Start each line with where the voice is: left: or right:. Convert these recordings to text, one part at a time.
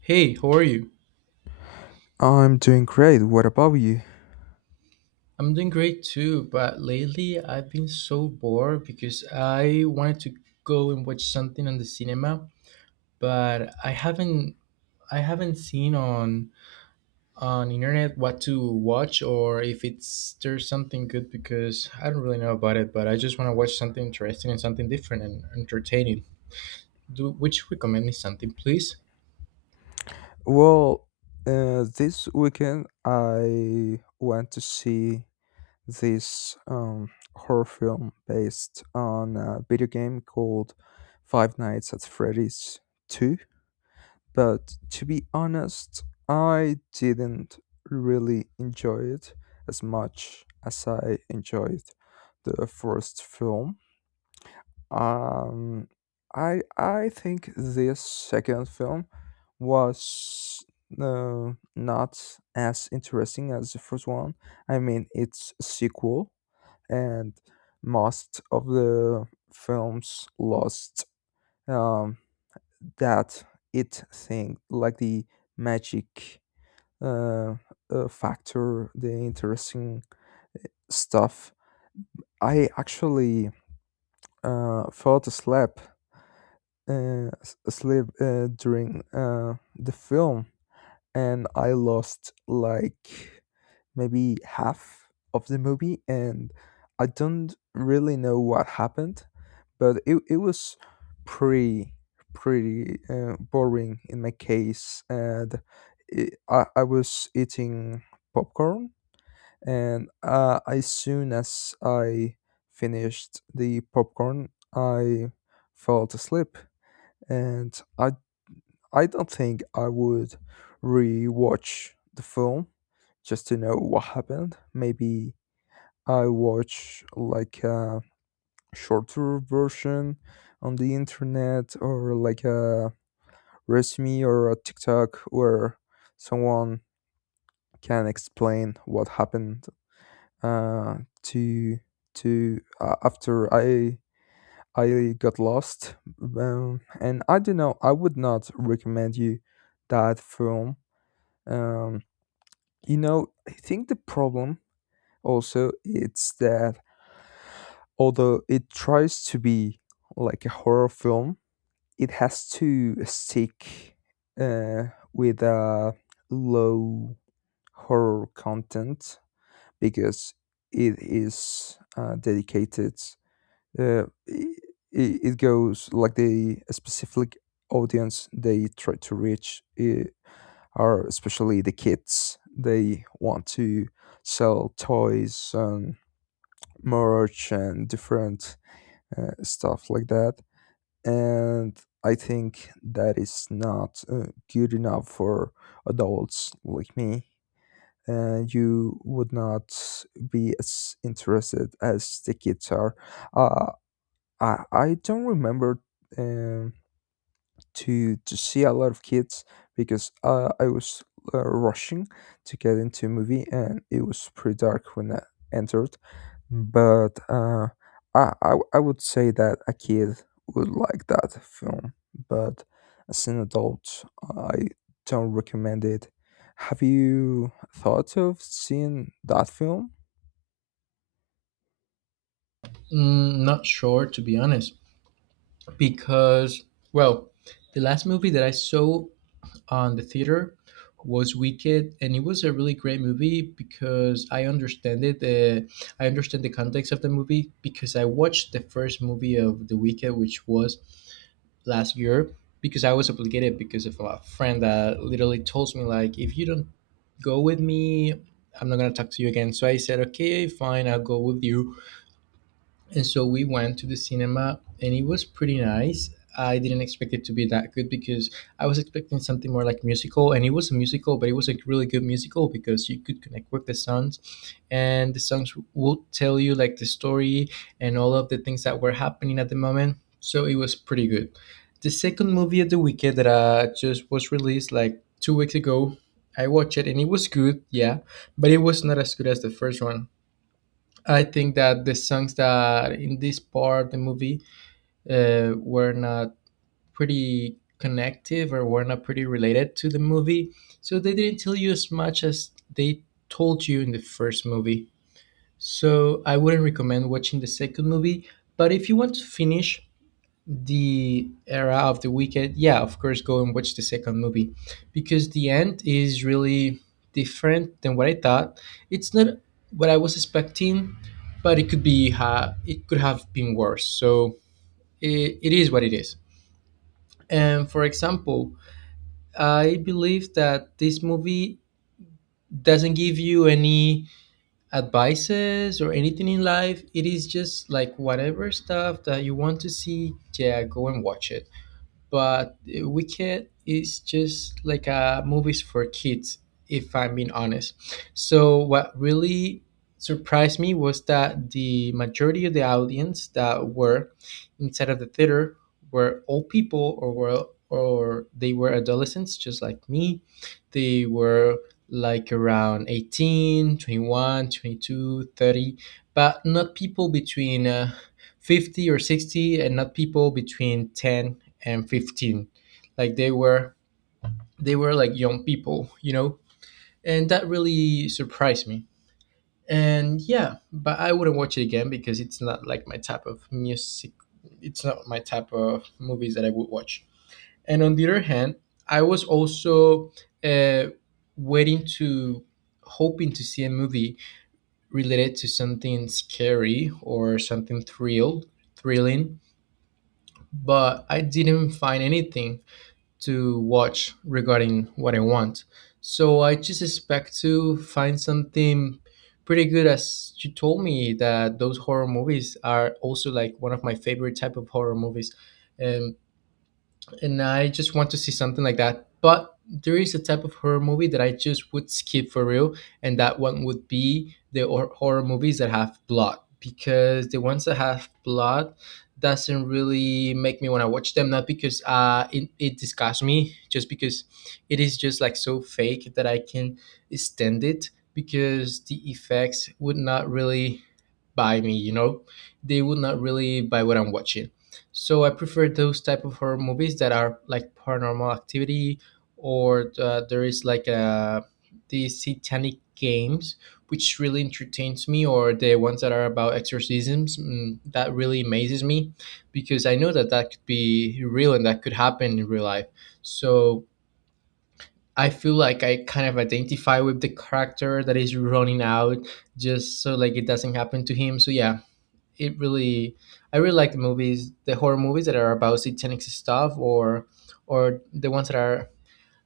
right: Hey, how are you?
left: I'm doing great. What about you?
right: I'm doing great too, but lately I've been so bored because I wanted to go and watch something on the cinema, but I haven't seen on internet what to watch or if it's there's something good because I don't really know about it, but I just want to watch something interesting and something different and entertaining. Do would you recommend me something, please?
left: Well, this weekend I went to see this horror film based on a video game called Five Nights at Freddy's 2. But to be honest, I didn't really enjoy it as much as I enjoyed the first film. Um, I think this second film was not as interesting as the first one. I mean, it's a sequel, and most of the films lost um, that it thing, like the magic uh, factor, the interesting stuff. I actually fell asleep s- sleep during the film and I lost like maybe half of the movie and I don't really know what happened, but it was pretty pretty boring in my case and I was eating popcorn and as soon as I finished the popcorn I fell asleep and I don't think I would re-watch the film just to know what happened. Maybe I watch like a shorter version on the internet or like a resume or a TikTok where someone can explain what happened uh, to to after I got lost. And I don't know. I would not recommend you that film, um you know, I think the problem also it's that although it tries to be like a horror film, it has to stick uh, with a low horror content because it is dedicated. Uh, it, it goes like the specific audience they try to reach. Are especially the kids. They want to sell toys and merch and different stuff like that. And I think that is not good enough for adults like me. You would not be as interested as the kids are. Uh, I don't remember. Um, to see a lot of kids because I was rushing to get into a movie and it was pretty dark when I entered. But I would say that a kid would like that film, but as an adult, I don't recommend it. Have you thought of seeing that film?
right: Not sure to be honest, because well, the last movie that I saw on the theater was Wicked, and it was a really great movie because I understand it. I understand the context of the movie because I watched the first movie of The Wicked, which was last year, because I was obligated because of a friend that literally told me like, if you don't go with me, I'm not gonna talk to you again. So I said, okay, fine, I'll go with you. And so we went to the cinema and it was pretty nice. I didn't expect it to be that good because I was expecting something more like musical and it was a musical, but it was a really good musical because you could connect with the songs and the songs would tell you like the story and all of the things that were happening at the moment. So it was pretty good. The second movie of the weekend that just was released like 2 weeks ago, I watched it and it was good, yeah, but it was not as good as the first one. I think that the songs that in this part of the movie were not pretty connective or were not pretty related to the movie, so they didn't tell you as much as they told you in the first movie. So I wouldn't recommend watching the second movie. But if you want to finish the era of the Wicked, yeah, of course, go and watch the second movie because the end is really different than what I thought. It's not what I was expecting, but it could be it could have been worse. So it is what it is. And for example, I believe that this movie doesn't give you any advices or anything in life. It is just like whatever stuff that you want to see, yeah, go and watch it. But Wicked is just like a movies for kids, if I'm being honest. So what really surprised me was that the majority of the audience that were inside of the theater were old people or were or they were adolescents just like me. They were like around 18, 21, 22, 30, but not people between 50 or 60 and not people between 10 and 15, like they were like young people, you know, and that really surprised me. And yeah, but I wouldn't watch it again because it's not like my type of music. It's not my type of movies that I would watch. And on the other hand, I was also uh, waiting to hoping to see a movie related to something scary or something thrilling, but I didn't find anything to watch regarding what I want. So I just expect to find something pretty good as you told me that those horror movies are also like one of my favorite type of horror movies. And and I just want to see something like that. But there is a type of horror movie that I just would skip for real, and that one would be the horror movies that have blood because the ones that have blood doesn't really make me want to watch them. Not because it disgusts me, just because it is just like so fake that I can stand it because the effects would not really buy me. You know, they would not really buy what I'm watching. So I prefer those type of horror movies that are like Paranormal Activity, or there is like a the Satanic Games, which really entertains me, or the ones that are about exorcisms. Mm, that really amazes me, because I know that that could be real and that could happen in real life. So I feel like I kind of identify with the character that is running out, just so like it doesn't happen to him. So yeah, it really I really like the horror movies that are about satanic stuff or the ones that are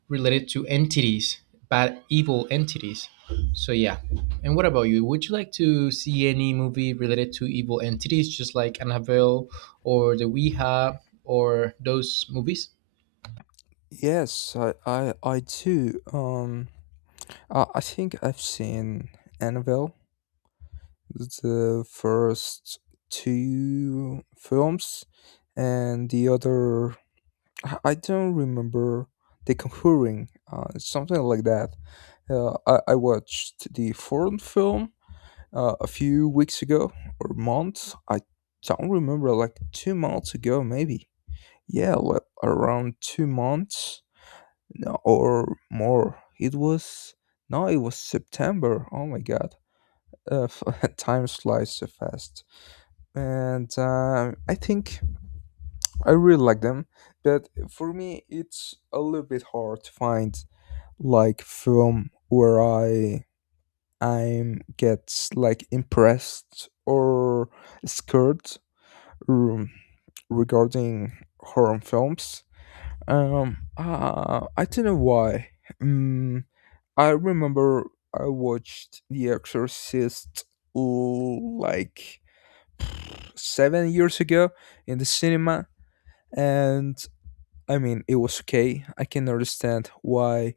right: related to entities bad evil entities. So yeah, and what about you? Would you like to see any movie related to evil entities just like Annabelle or the Ouija or those movies?
left: Yes, I too. I think I've seen Annabelle the first two films and the other I don't remember the Conjuring, something like that. I watched the foreign film a few weeks ago or months I don't remember, like 2 months ago maybe, yeah, like around 2 months. No, or more. It was, no it was September, oh my god. uh, Time flies so fast. And I think I really like them. But for me, it's a little bit hard to find like film where I'm get like impressed or scared, um, regarding horror films. I don't know why. Um, I remember I watched The Exorcist like 7 years ago in the cinema. And I mean, it was okay. I can understand why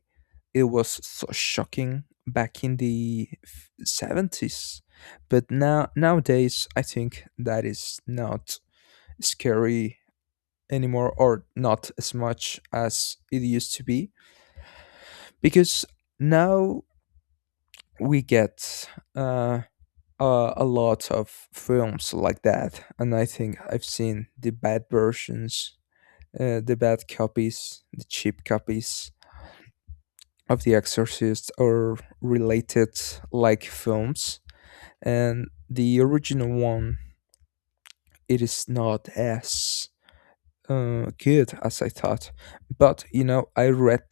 left: it was so shocking back in the 70s. But now nowadays, I think that is not scary anymore or not as much as it used to be because now we get uh, a lot of films like that, and I think I've seen the bad versions, the bad copies, the cheap copies of The Exorcist or related like films, and the original one it is not as good as I thought. But you know, I read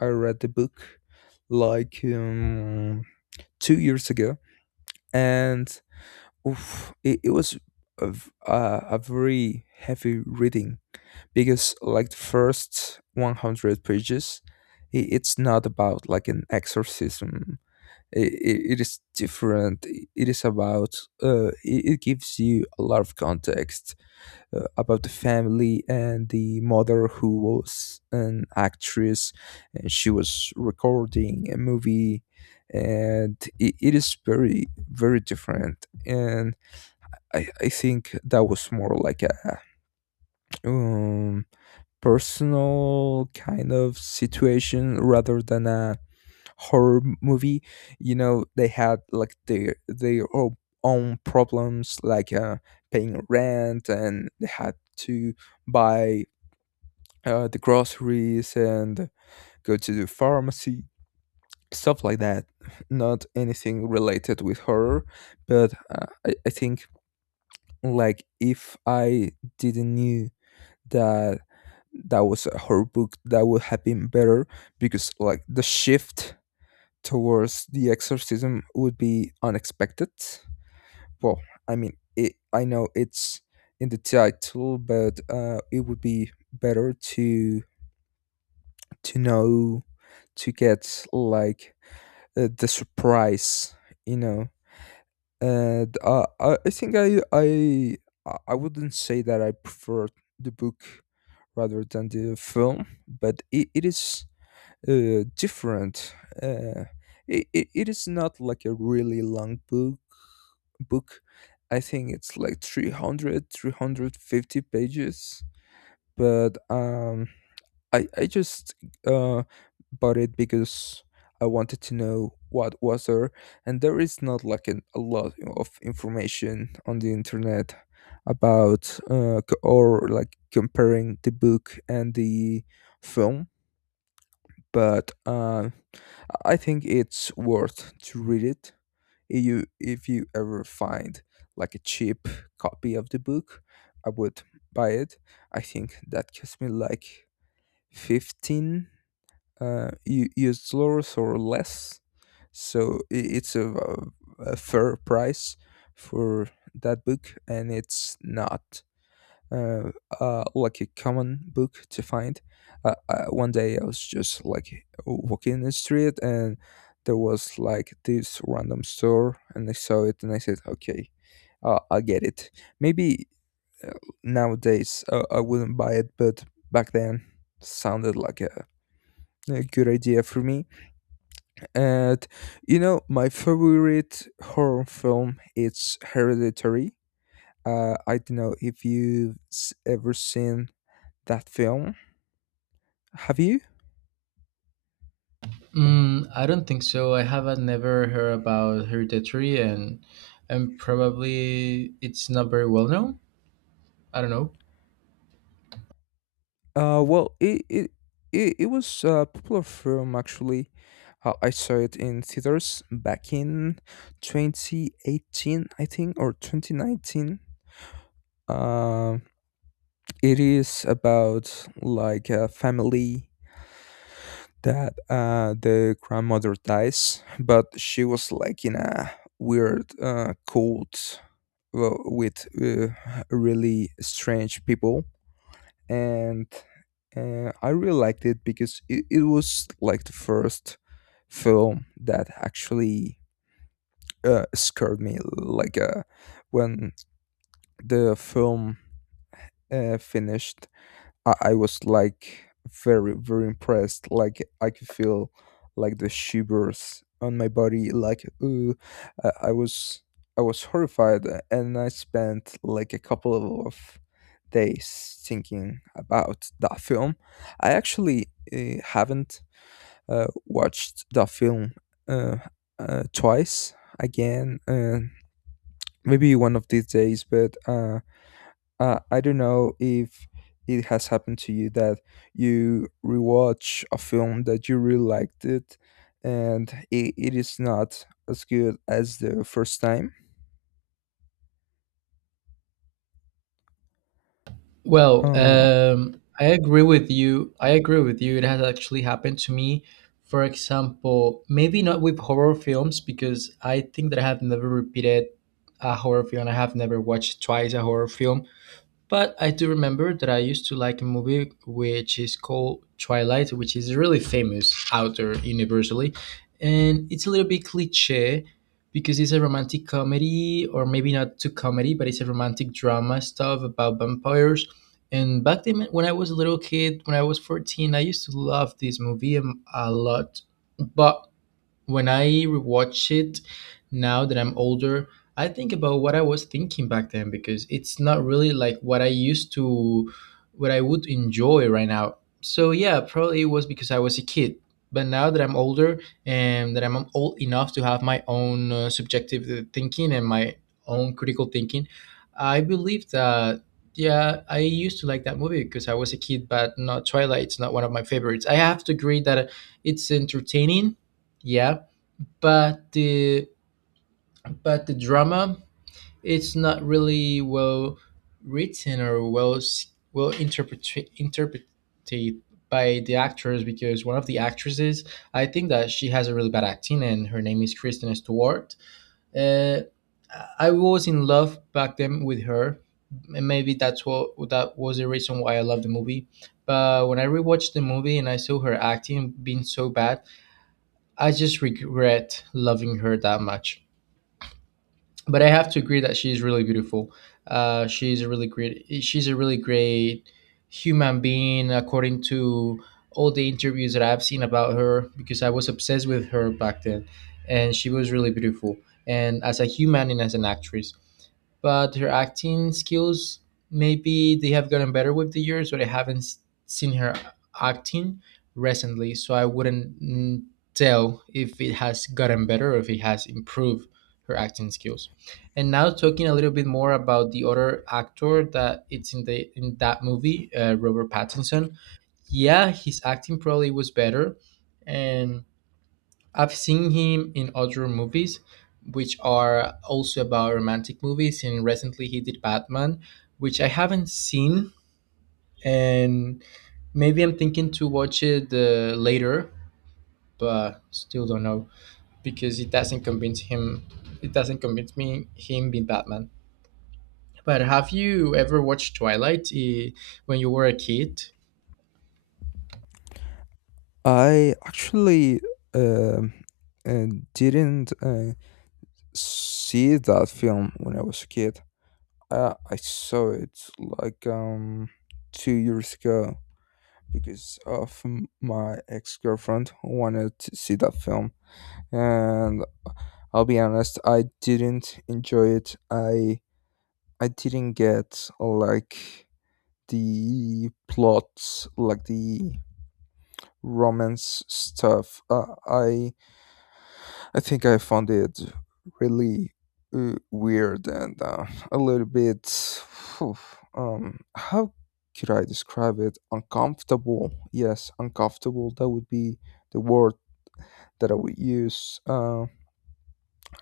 left: I read the book like 2 years ago, and oof, it was a very heavy reading because like the first 100 pages it's not about like an exorcism. It is different. It is about, it gives you a lot of context about the family and the mother who was an actress and she was recording a movie. And it is very, very different. And I think that was more like a um, personal kind of situation rather than a horror movie. You know, they had like their own problems, like paying rent and they had to buy the groceries and go to the pharmacy, stuff like that, not anything related with horror. But I think, like, if I didn't knew that that was a horror book, that would have been better because like the shift towards the exorcism would be unexpected. Well, I mean, it, I know it's in the title, but it would be better to know, to get like the surprise, you know. And I think I wouldn't say that I prefer the book rather than the film, but it is different. Uh, it is not like a really long book. I think it's like 300, 350 pages. But I just uh, bought it because I wanted to know what was there. And there is not like an, a lot of information on the internet about or like comparing the book and the film. But I think it's worth to read it. If you ever find like a cheap copy of the book, I would buy it. I think that cost me like 15 US dollars or less, so it's a fair price for that book, and it's not uh, like a common book to find. One day I was just like walking in the street and there was like this random store and I saw it and I said, okay, I get it. Maybe uh, nowadays I wouldn't buy it, but back then sounded like a good idea for me. And you know, my favorite horror film it's Hereditary. I don't know if you've ever seen that film. Have you?
right: I don't think so. I haven't never heard about Hereditary, and probably it's not very well known. I don't know.
left: Well, it was a popular film actually. I saw it in theaters back in 2018, I think, or 2019. Um, it is about like a family that the grandmother dies, but she was like in a weird cult with really strange people and I really liked it because it was like the first film that actually scared me. Like when the film finished, I was like very, very impressed. Like I could feel like the shivers on my body. Like ooh, I, I was I was horrified, and I spent like a couple of days thinking about that film. I actually haven't watched the film uh, twice again, maybe one of these days, but I don't know if it has happened to you that you rewatch a film that you really liked it and it is not as good as the first time.
right: Well,
left: Uh,
right: I agree with you. I agree with you. It has actually happened to me. For example, maybe not with horror films because I think that I have never repeated a horror film. I have never watched twice a horror film. But I do remember that I used to like a movie which is called Twilight, which is really famous out there universally. And it's a little bit cliche because it's a romantic comedy, or maybe not too comedy, but it's a romantic drama stuff about vampires. And back then, when I was a little kid, when I was 14, I used to love this movie a lot. But when I rewatch it now that I'm older, I think about what I was thinking back then because it's not really like what I used to, what I would enjoy right now. So yeah, probably it was because I was a kid. But now that I'm older and that I'm old enough to have my own subjective thinking and my own critical thinking, I believe that yeah, I used to like that movie because I was a kid. But not Twilight; it's not one of my favorites. I have to agree that it's entertaining, yeah, but the but the drama it's not really well written or well well interpreted by the actors because one of the actresses I think that she has a really bad acting and her name is Kristen Stewart. Uh, I was in love back then with her. And maybe that was the reason why I loved the movie. But when I rewatched the movie and I saw her acting being so bad, I just regret loving her that much. But I have to agree that she's really beautiful. She's a really great human being, according to all the interviews that I've seen about her. Because I was obsessed with her back then, and she was really beautiful. And as a human and as an actress but her acting skills maybe they have gotten better with the years, but I haven't seen her acting recently, so I wouldn't tell if it has gotten better or if it has improved her acting skills. And now talking a little bit more about the other actor that it's in the in that movie, Robert Pattinson. Yeah, his acting probably was better, and I've seen him in other movies, which are also about romantic movies, and recently he did Batman, which I haven't seen, and maybe I'm thinking to watch it later, but still don't know because it doesn't convince him. It doesn't convince me him being Batman. But have you ever watched Twilight when you were a kid?
left: I actually, um, uh, didn't. See that film when I was a kid. I saw it like 2 years ago because of my ex girlfriend wanted to see that film, and I'll be honest, I didn't enjoy it. I didn't get like the plots, like the romance stuff. I think I found it really weird and a little bit, phew, how could I describe it? Uncomfortable. Yes, uncomfortable. That would be the word that I would use. Uh,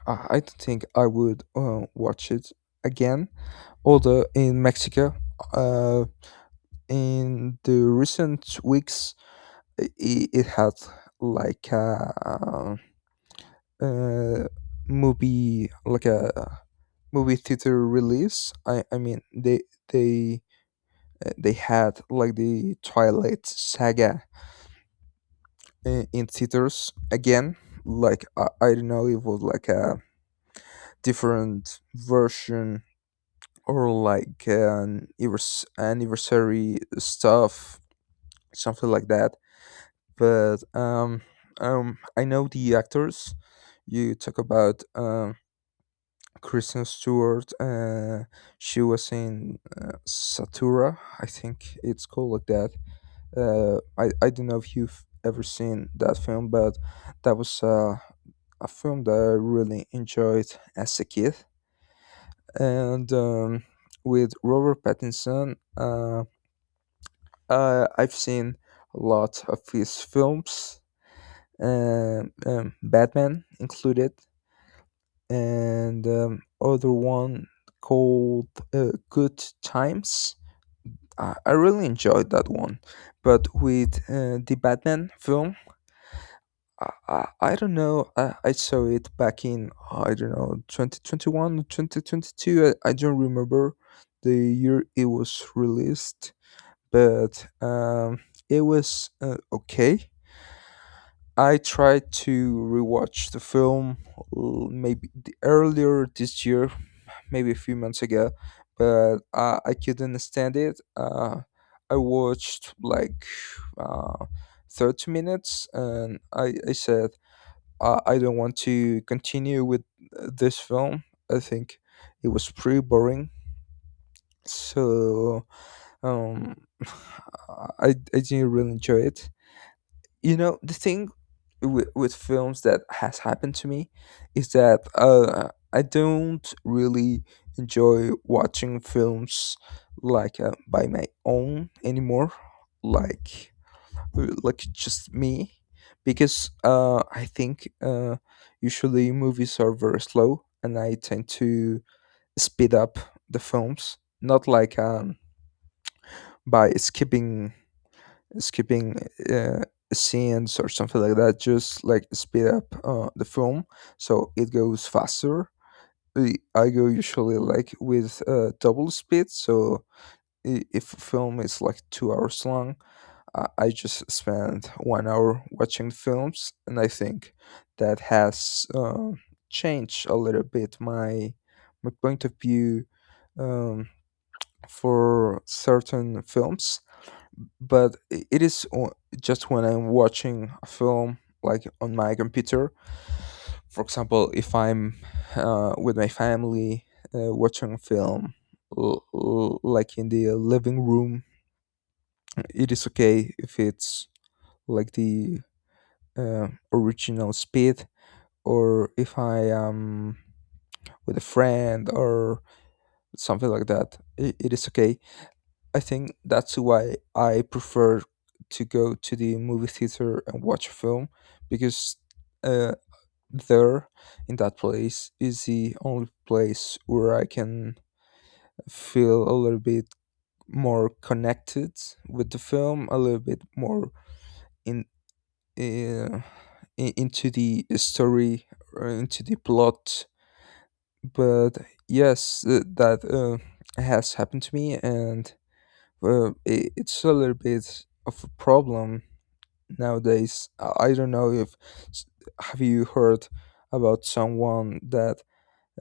left: I I don't think I would watch it again. Although in Mexico, uh, in the recent weeks, it had like uh, uh, movie, like a movie theater release. I mean they they had like the Twilight Saga in theaters again. Like I don't know, it was like a different version or like an anniversary stuff, something like that. But I know the actors. You talk about Kristen Stewart. She was in Satura, I think it's called like that. I don't know if you've ever seen that film, but that was a film that I really enjoyed as a kid. And with Robert Pattinson, I've seen a lot of his films, Batman included. And other one called Good Times. I really enjoyed that one, but with the Batman film, I don't know. I saw it back in, I don't know, 2021, 2022. I don't remember the year it was released, but it was okay. I tried to rewatch the film maybe the earlier this year, maybe a few months ago, but I couldn't stand it. I watched like uh, 30 minutes and I said, I don't want to continue with this film. I think it was pretty boring. So um, I didn't really enjoy it. The thing with films that has happened to me is that I don't really enjoy watching films like by my own anymore, like like just me, because I think usually movies are very slow, and I tend to speed up the films, not like by skipping uh, scenes or something like that, just like speed up the film so it goes faster. I go usually like with double speed, so if a film is like 2 hours long, I just spend 1 hour watching films. And I think that has uh, changed a little bit my my point of view um, for certain films. But it is just when I'm watching a film like on my computer. For example, if I'm with my family watching a film like in the living room, it is okay if it's like the original speed, or if I am with a friend or something like that. I it is okay. I think that's why I prefer to go to the movie theater and watch a film, because uh, there, in that place, is the only place where I can feel a little bit more connected with the film, a little bit more in uh, into the story, or into the plot. But yes, that has happened to me. And well, it's a little bit of a problem nowadays. I don't know if s- have you heard about someone that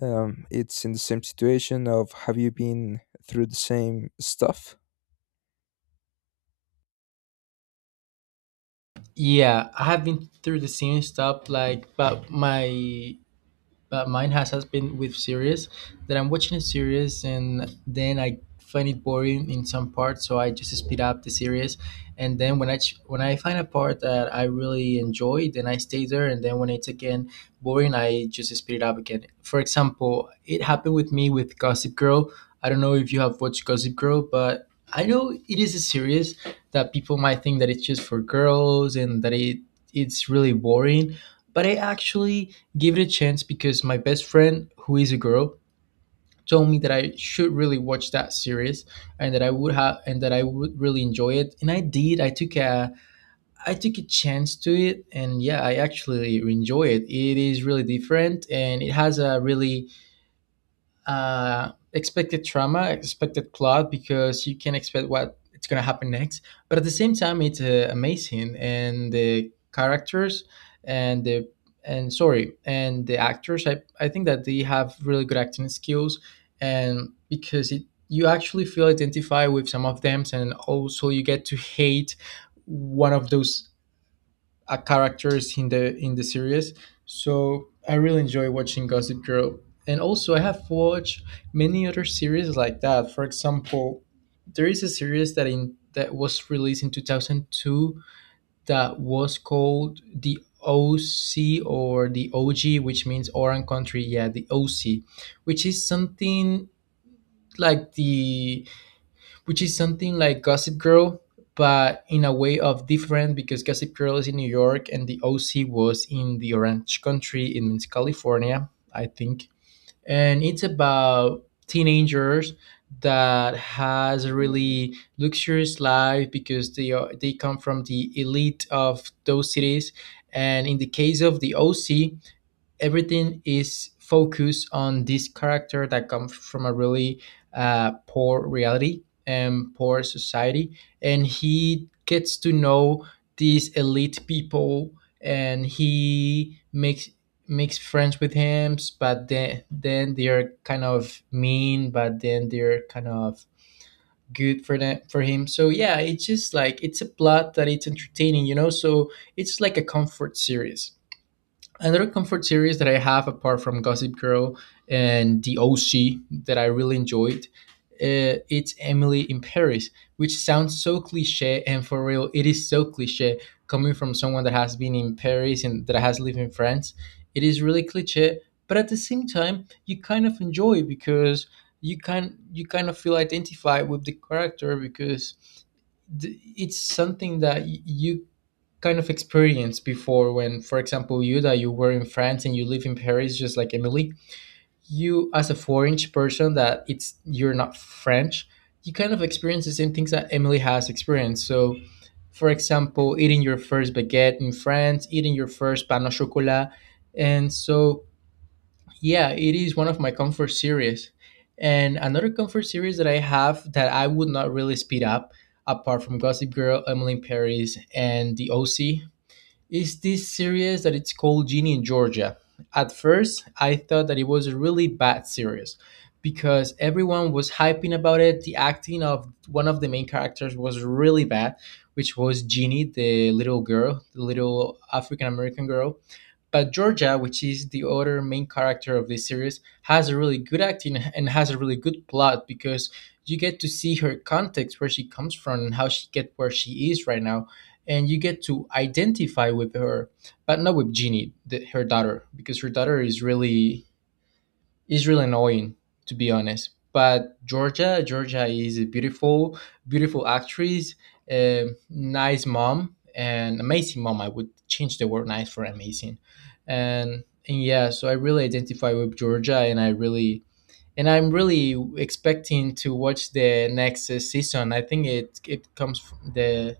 left: it's in the same situation, of have you been through the same stuff?
right: Yeah, I have been through the same stuff, like, but my but mine has been with series that I'm watching a series and then I find it boring in some parts, so I just speed up the series. And then when I find a part that I really enjoy, then I stay there. And then when it's again boring, I just speed it up again. For example, it happened with me with Gossip Girl. I don't know if you have watched Gossip Girl, but I know it is a series that people might think that it's just for girls and that it's really boring, but I actually give it a chance because my best friend, who is a girl, told me that I should really watch that series and that I would have and that I would really enjoy it. And I did. I took a chance to it and yeah, I actually enjoy it. It is really different and it has a really expected trauma, expected plot because you can expect what it's gonna happen next. But at the same time, it's amazing, and the characters and the and sorry and the actors, I think that they have really good acting skills, and because it you actually feel identified with some of them, and also you get to hate one of those characters in the series. So I really enjoy watching Gossip Girl, and also I have watched many other series like that. For example, there is a series that in that was released in 2002 that was called the OC or the OG, which means Orange Country. Yeah, the OC, which is something like the which is something like Gossip Girl, but in a way of different because Gossip Girl is in New York and the OC was in the Orange Country in Means California, I think. And it's about teenagers that has a really luxurious life because they come from the elite of those cities. And in the case of the OC, everything is focused on this character that comes from a really poor reality and poor society, and he gets to know these elite people, and he makes friends with him, but then they're kind of mean, but then they're kind of good for them for him. So yeah, it's just like it's a plot that it's entertaining, so it's like a comfort series, another comfort series that I have apart from Gossip Girl and The OC that I really enjoyed. It's Emily in Paris, which sounds so cliche, and for real, it is so cliche coming from someone that has been in Paris and that has lived in France. It is really cliche, but at the same time, you kind of enjoy it because you kind of feel identified with the character because it's something that you kind of experience before when, for example, you were in France and you live in Paris just like Emily. You, as a foreign person that it's you're not French, you kind of experience the same things that Emily has experienced. So for example, eating your first baguette in France, eating your first pan au chocolat, and so yeah, it is one of my comfort series. And another comfort series that I have that I would not really speed up apart from Gossip Girl, Emily in Paris, and The OC is this series that it's called Ginny in Georgia. At first, I thought that it was a really bad series because everyone was hyping about it. The acting of one of the main characters was really bad, which was Ginny, the little girl, the little African American girl. But Georgia, which is the other main character of this series, has a really good acting and has a really good plot because you get to see her context, where she comes from, and how she get where she is right now, and you get to identify with her, but not with Jeannie, the, her daughter, because her daughter is really it's really annoying, to be honest. But Georgia, Georgia is a beautiful, beautiful actress, a nice mom, and amazing mom. I would change the word nice for amazing. And yeah, so I really identify with Georgia, and I'm really expecting to watch the next season. I think it comes from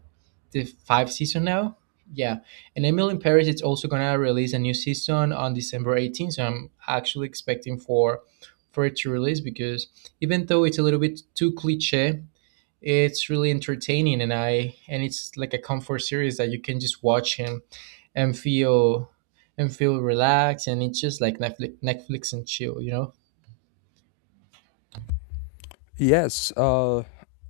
right: the five season now. Yeah, and Emily in Paris it's also gonna release a new season on December 18th. So I'm actually expecting for it to release because even though it's a little bit too cliche, it's really entertaining, and it's like a comfort series that you can just watch and and feel feel relaxed. And it's just like Netflix and chill, you know.
left: Yes. Uh,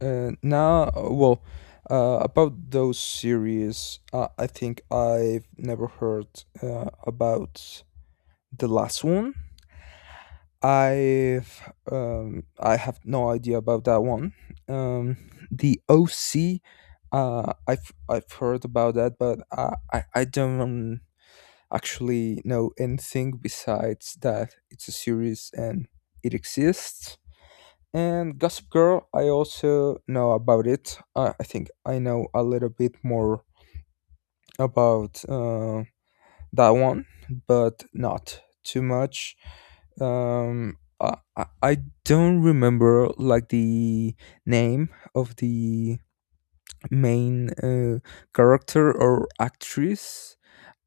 left: uh, Now, well, about those series, I think I've never heard about the last one. I have no idea about that one. Um, the OC, I've heard about that, but I don't actually know anything besides that it's a series and it exists. And Gossip Girl, I also know about it. I think I know a little bit more about. That one, but not too much. I don't remember like the name of the main character or actress.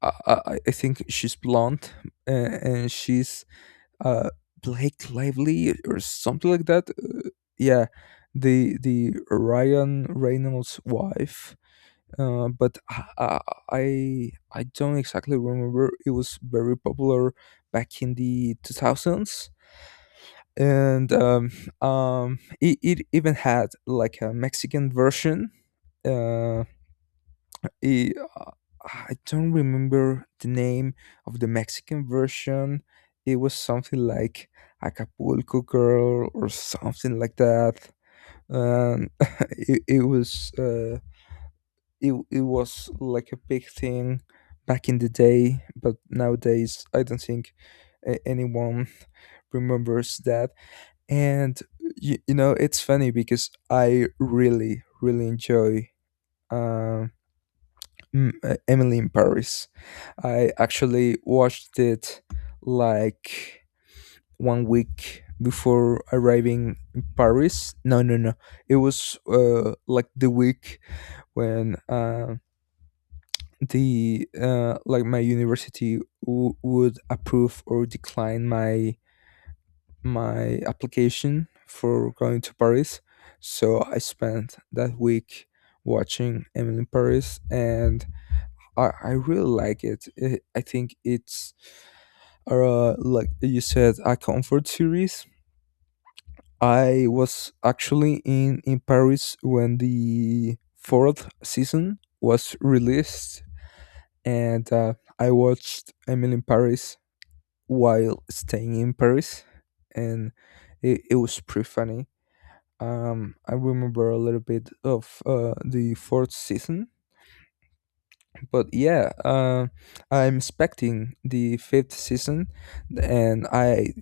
left: I think she's blonde and she's uh, Blake Lively or something like that. Yeah, the Ryan Reynolds' wife. But I don't exactly remember. It was very popular back in the 2000s, and it even had like a Mexican version. Uh, it, uh, I don't remember the name of the Mexican version. It was something like Acapulco Girl or something like that. Um, it, it was. Uh, it was like a big thing back in the day, but nowadays I don't think anyone remembers that. And you know, it's funny because I really enjoy um Emily in Paris. I actually watched it like one week before arriving in Paris. No. It was like the week when the like my university would approve or decline my my application for going to Paris. So I spent that week watching Emily in Paris, and I really like it. I think it's like you said, a comfort series. I was actually in Paris when the fourth season was released, and I watched Emily in Paris while staying in Paris, and it was pretty funny. I remember a little bit of the fourth season, but yeah, I'm expecting the fifth season, and I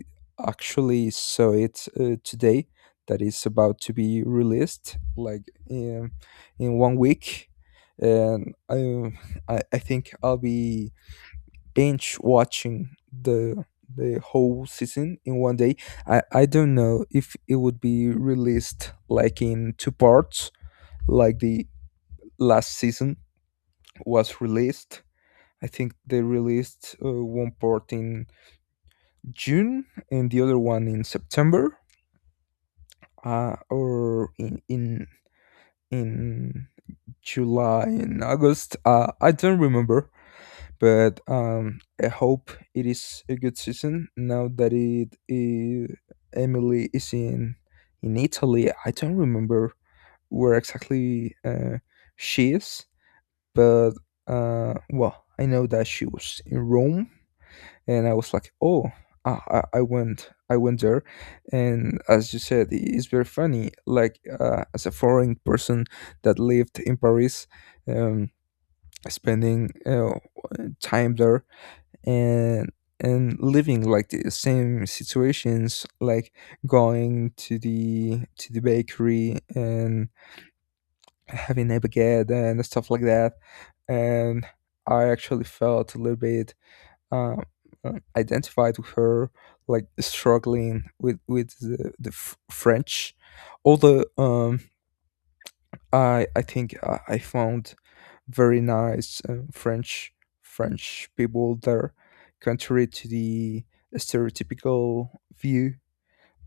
left: actually saw it today. That is about to be released, like in one week, and I think I'll be binge watching the whole season in one day. I don't know if it would be released like in two parts, like the last season was released. I think they released one part in June and the other one in September, or in July and August. I don't remember. But I hope it is a good season now that it Emily is in Italy. I don't remember where exactly she is, but well, I know that she was in Rome, and I was like, oh, I went there, and as you said, it's very funny. Like as a foreign person that lived in Paris, um, spending time there and and living like the same situations, like going to the bakery and having a baguette and stuff like that. And I actually felt a little bit um, identified with her, like struggling with the, french. Although I found very nice French people there, contrary to the stereotypical view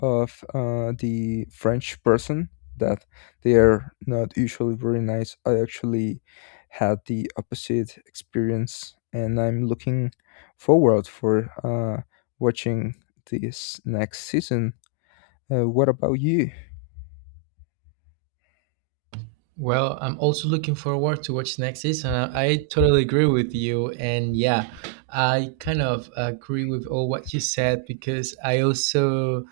left: of the French person, that they are not usually very nice. I actually had the opposite experience, and I'm looking forward for watching this next season. What about you?
right: Well, I'm also looking forward to what's next season. I totally agree with you, and yeah, I kind of agree with all what you said because I also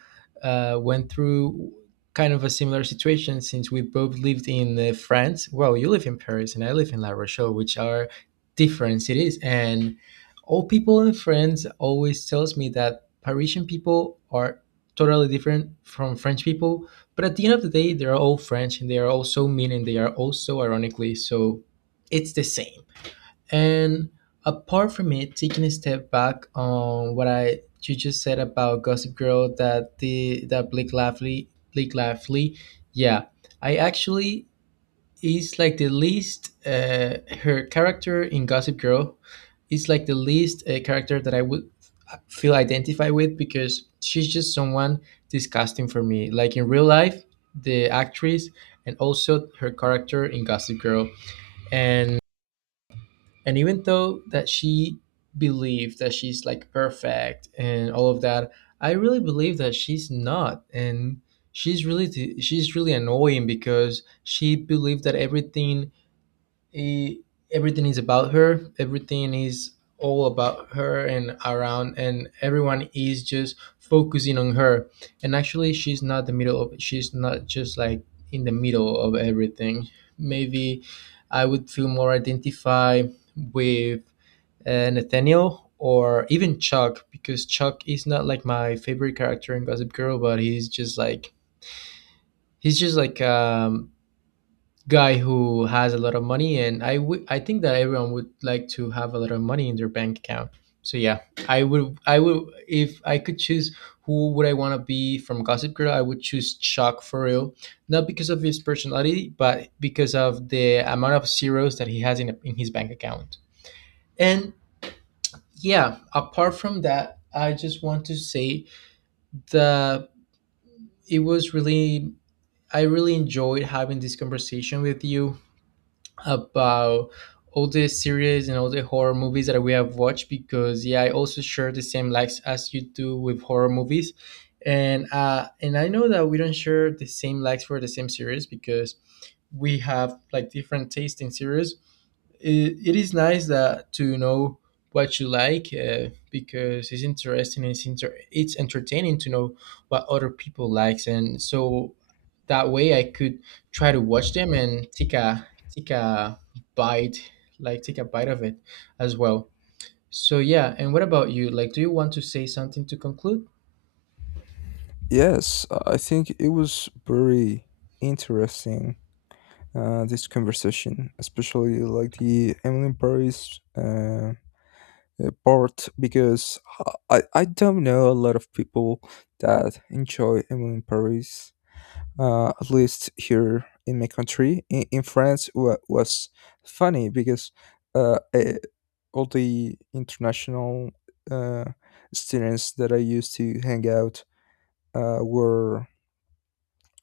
right: went through kind of a similar situation since we both lived in France. Well, you live in Paris, and I live in La Rochelle, which are different cities, and all people in France always tells me that Parisian people are totally different from French people, but at the end of the day, they're all French and they are all so mean and they are all so ironically so it's the same. And apart from it, taking a step back on what I you just said about Gossip Girl that the that Blake Lively, yeah. I actually is like the least her character in Gossip Girl is like the least character that I would feel identified with because she's just someone disgusting for me. Like in real life, the actress and also her character in Gossip Girl, and and even though that she believed that she's like perfect and all of that, I really believe that she's not. And she's really annoying because she believed that everything e- everything is about her, everything is all about her and around, and everyone is just focusing on her. And actually she's not the middle of she's not just like in the middle of everything. Maybe I would feel more identified with Nathaniel or even Chuck because Chuck is not like my favorite character in Gossip Girl, but he's just like guy who has a lot of money. And I think that everyone would like to have a lot of money in their bank account. So yeah, I would, if I could choose who would I want to be from Gossip Girl, I would choose Chuck for real. Not because of his personality, but because of the amount of zeros that he has in his bank account. And yeah, apart from that, I just want to say that it was really I really enjoyed having this conversation with you about all the series and all the horror movies that we have watched, because yeah, I also share the same likes as you do with horror movies. And I know that we don't share the same likes for the same series because we have like different taste in series. It is nice that to know what you like, because it's interesting and it's, it's entertaining to know what other people likes, and so that way I could try to watch them and take a take a bite, like take a bite of it as well. So yeah, and what about you? Like, do you want to say something to conclude?
left: Yes, I think it was very interesting, this conversation, especially like the Emily in Paris part, because I don't know a lot of people that enjoy Emily in Paris, at least here in my country. In France, wa was funny because uh, eh, all the international uh, students that I used to hang out uh, were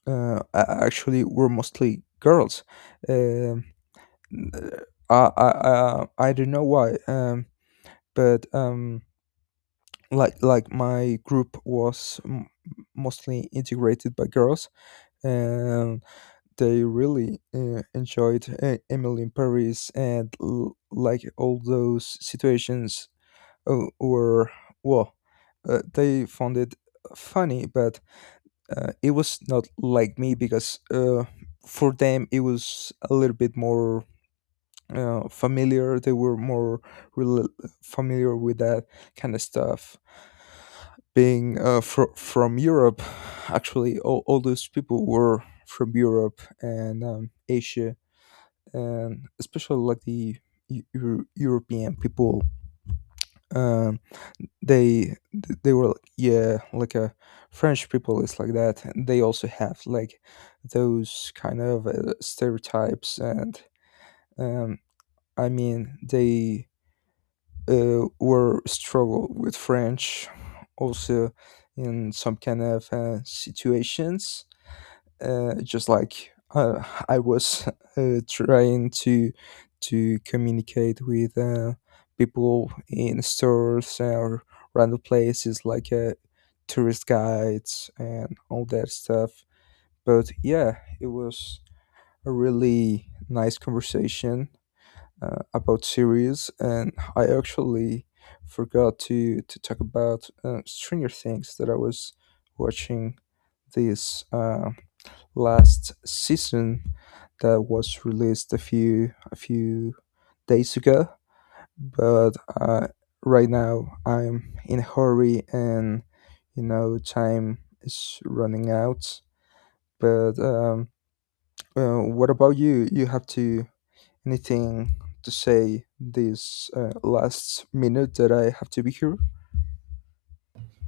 left: actually were mostly girls. Um I don't know why. But like my group was mostly integrated by girls, and they really enjoyed Emily in Paris, and like all those situations were well, they found it funny. But it was not like me, because for them it was a little bit more familiar. They were more rel familiar with that kind of stuff. Being from Europe, actually, all those people were from Europe and Asia, and especially like the European people. Um, they were like, yeah, like a French people is like that. And they also have like those kind of stereotypes. And um, I mean they were struggle with French also in some kind of situations, just like I was trying to communicate with people in stores or random places, like tourist guides and all that stuff. But yeah, it was a really nice conversation about series, and I actually forgot to talk about Stranger Things that I was watching this last season, that was released a few days ago. But uh, right now I'm in a hurry, and you know time is running out. But what about you? You have to Anything to say this last minute that I have to be here?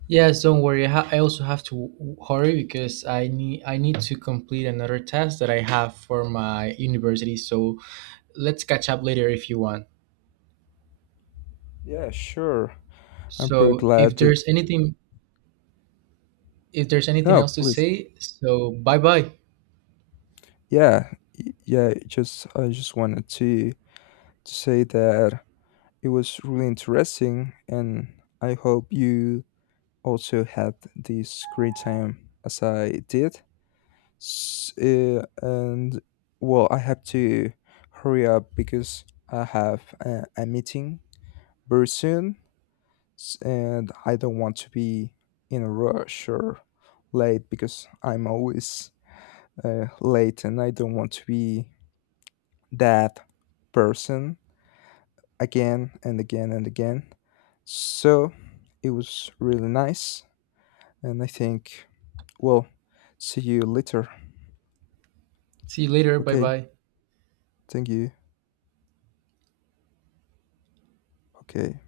right: Yes, don't worry. I also have to hurry because I need to complete another task that I have for my university. So let's catch up later if you want.
left: Yeah, sure. I'm pretty
right: So if
left: glad that.
right: there's anything
left: No,
right: else to
left: please.
right: say, so bye bye.
left: Yeah, yeah. Just I just wanted to say that it was really interesting, and I hope you also had this great time as I did. And well, I have to hurry up because I have a meeting very soon. And I don't want to be in a rush or late, because I'm always late, and I don't want to be that person again and again and again. So it was really nice, and I think, well, see you later.
right: See you later. Bye
left: Okay,
right: bye.
left: thank you. Okay.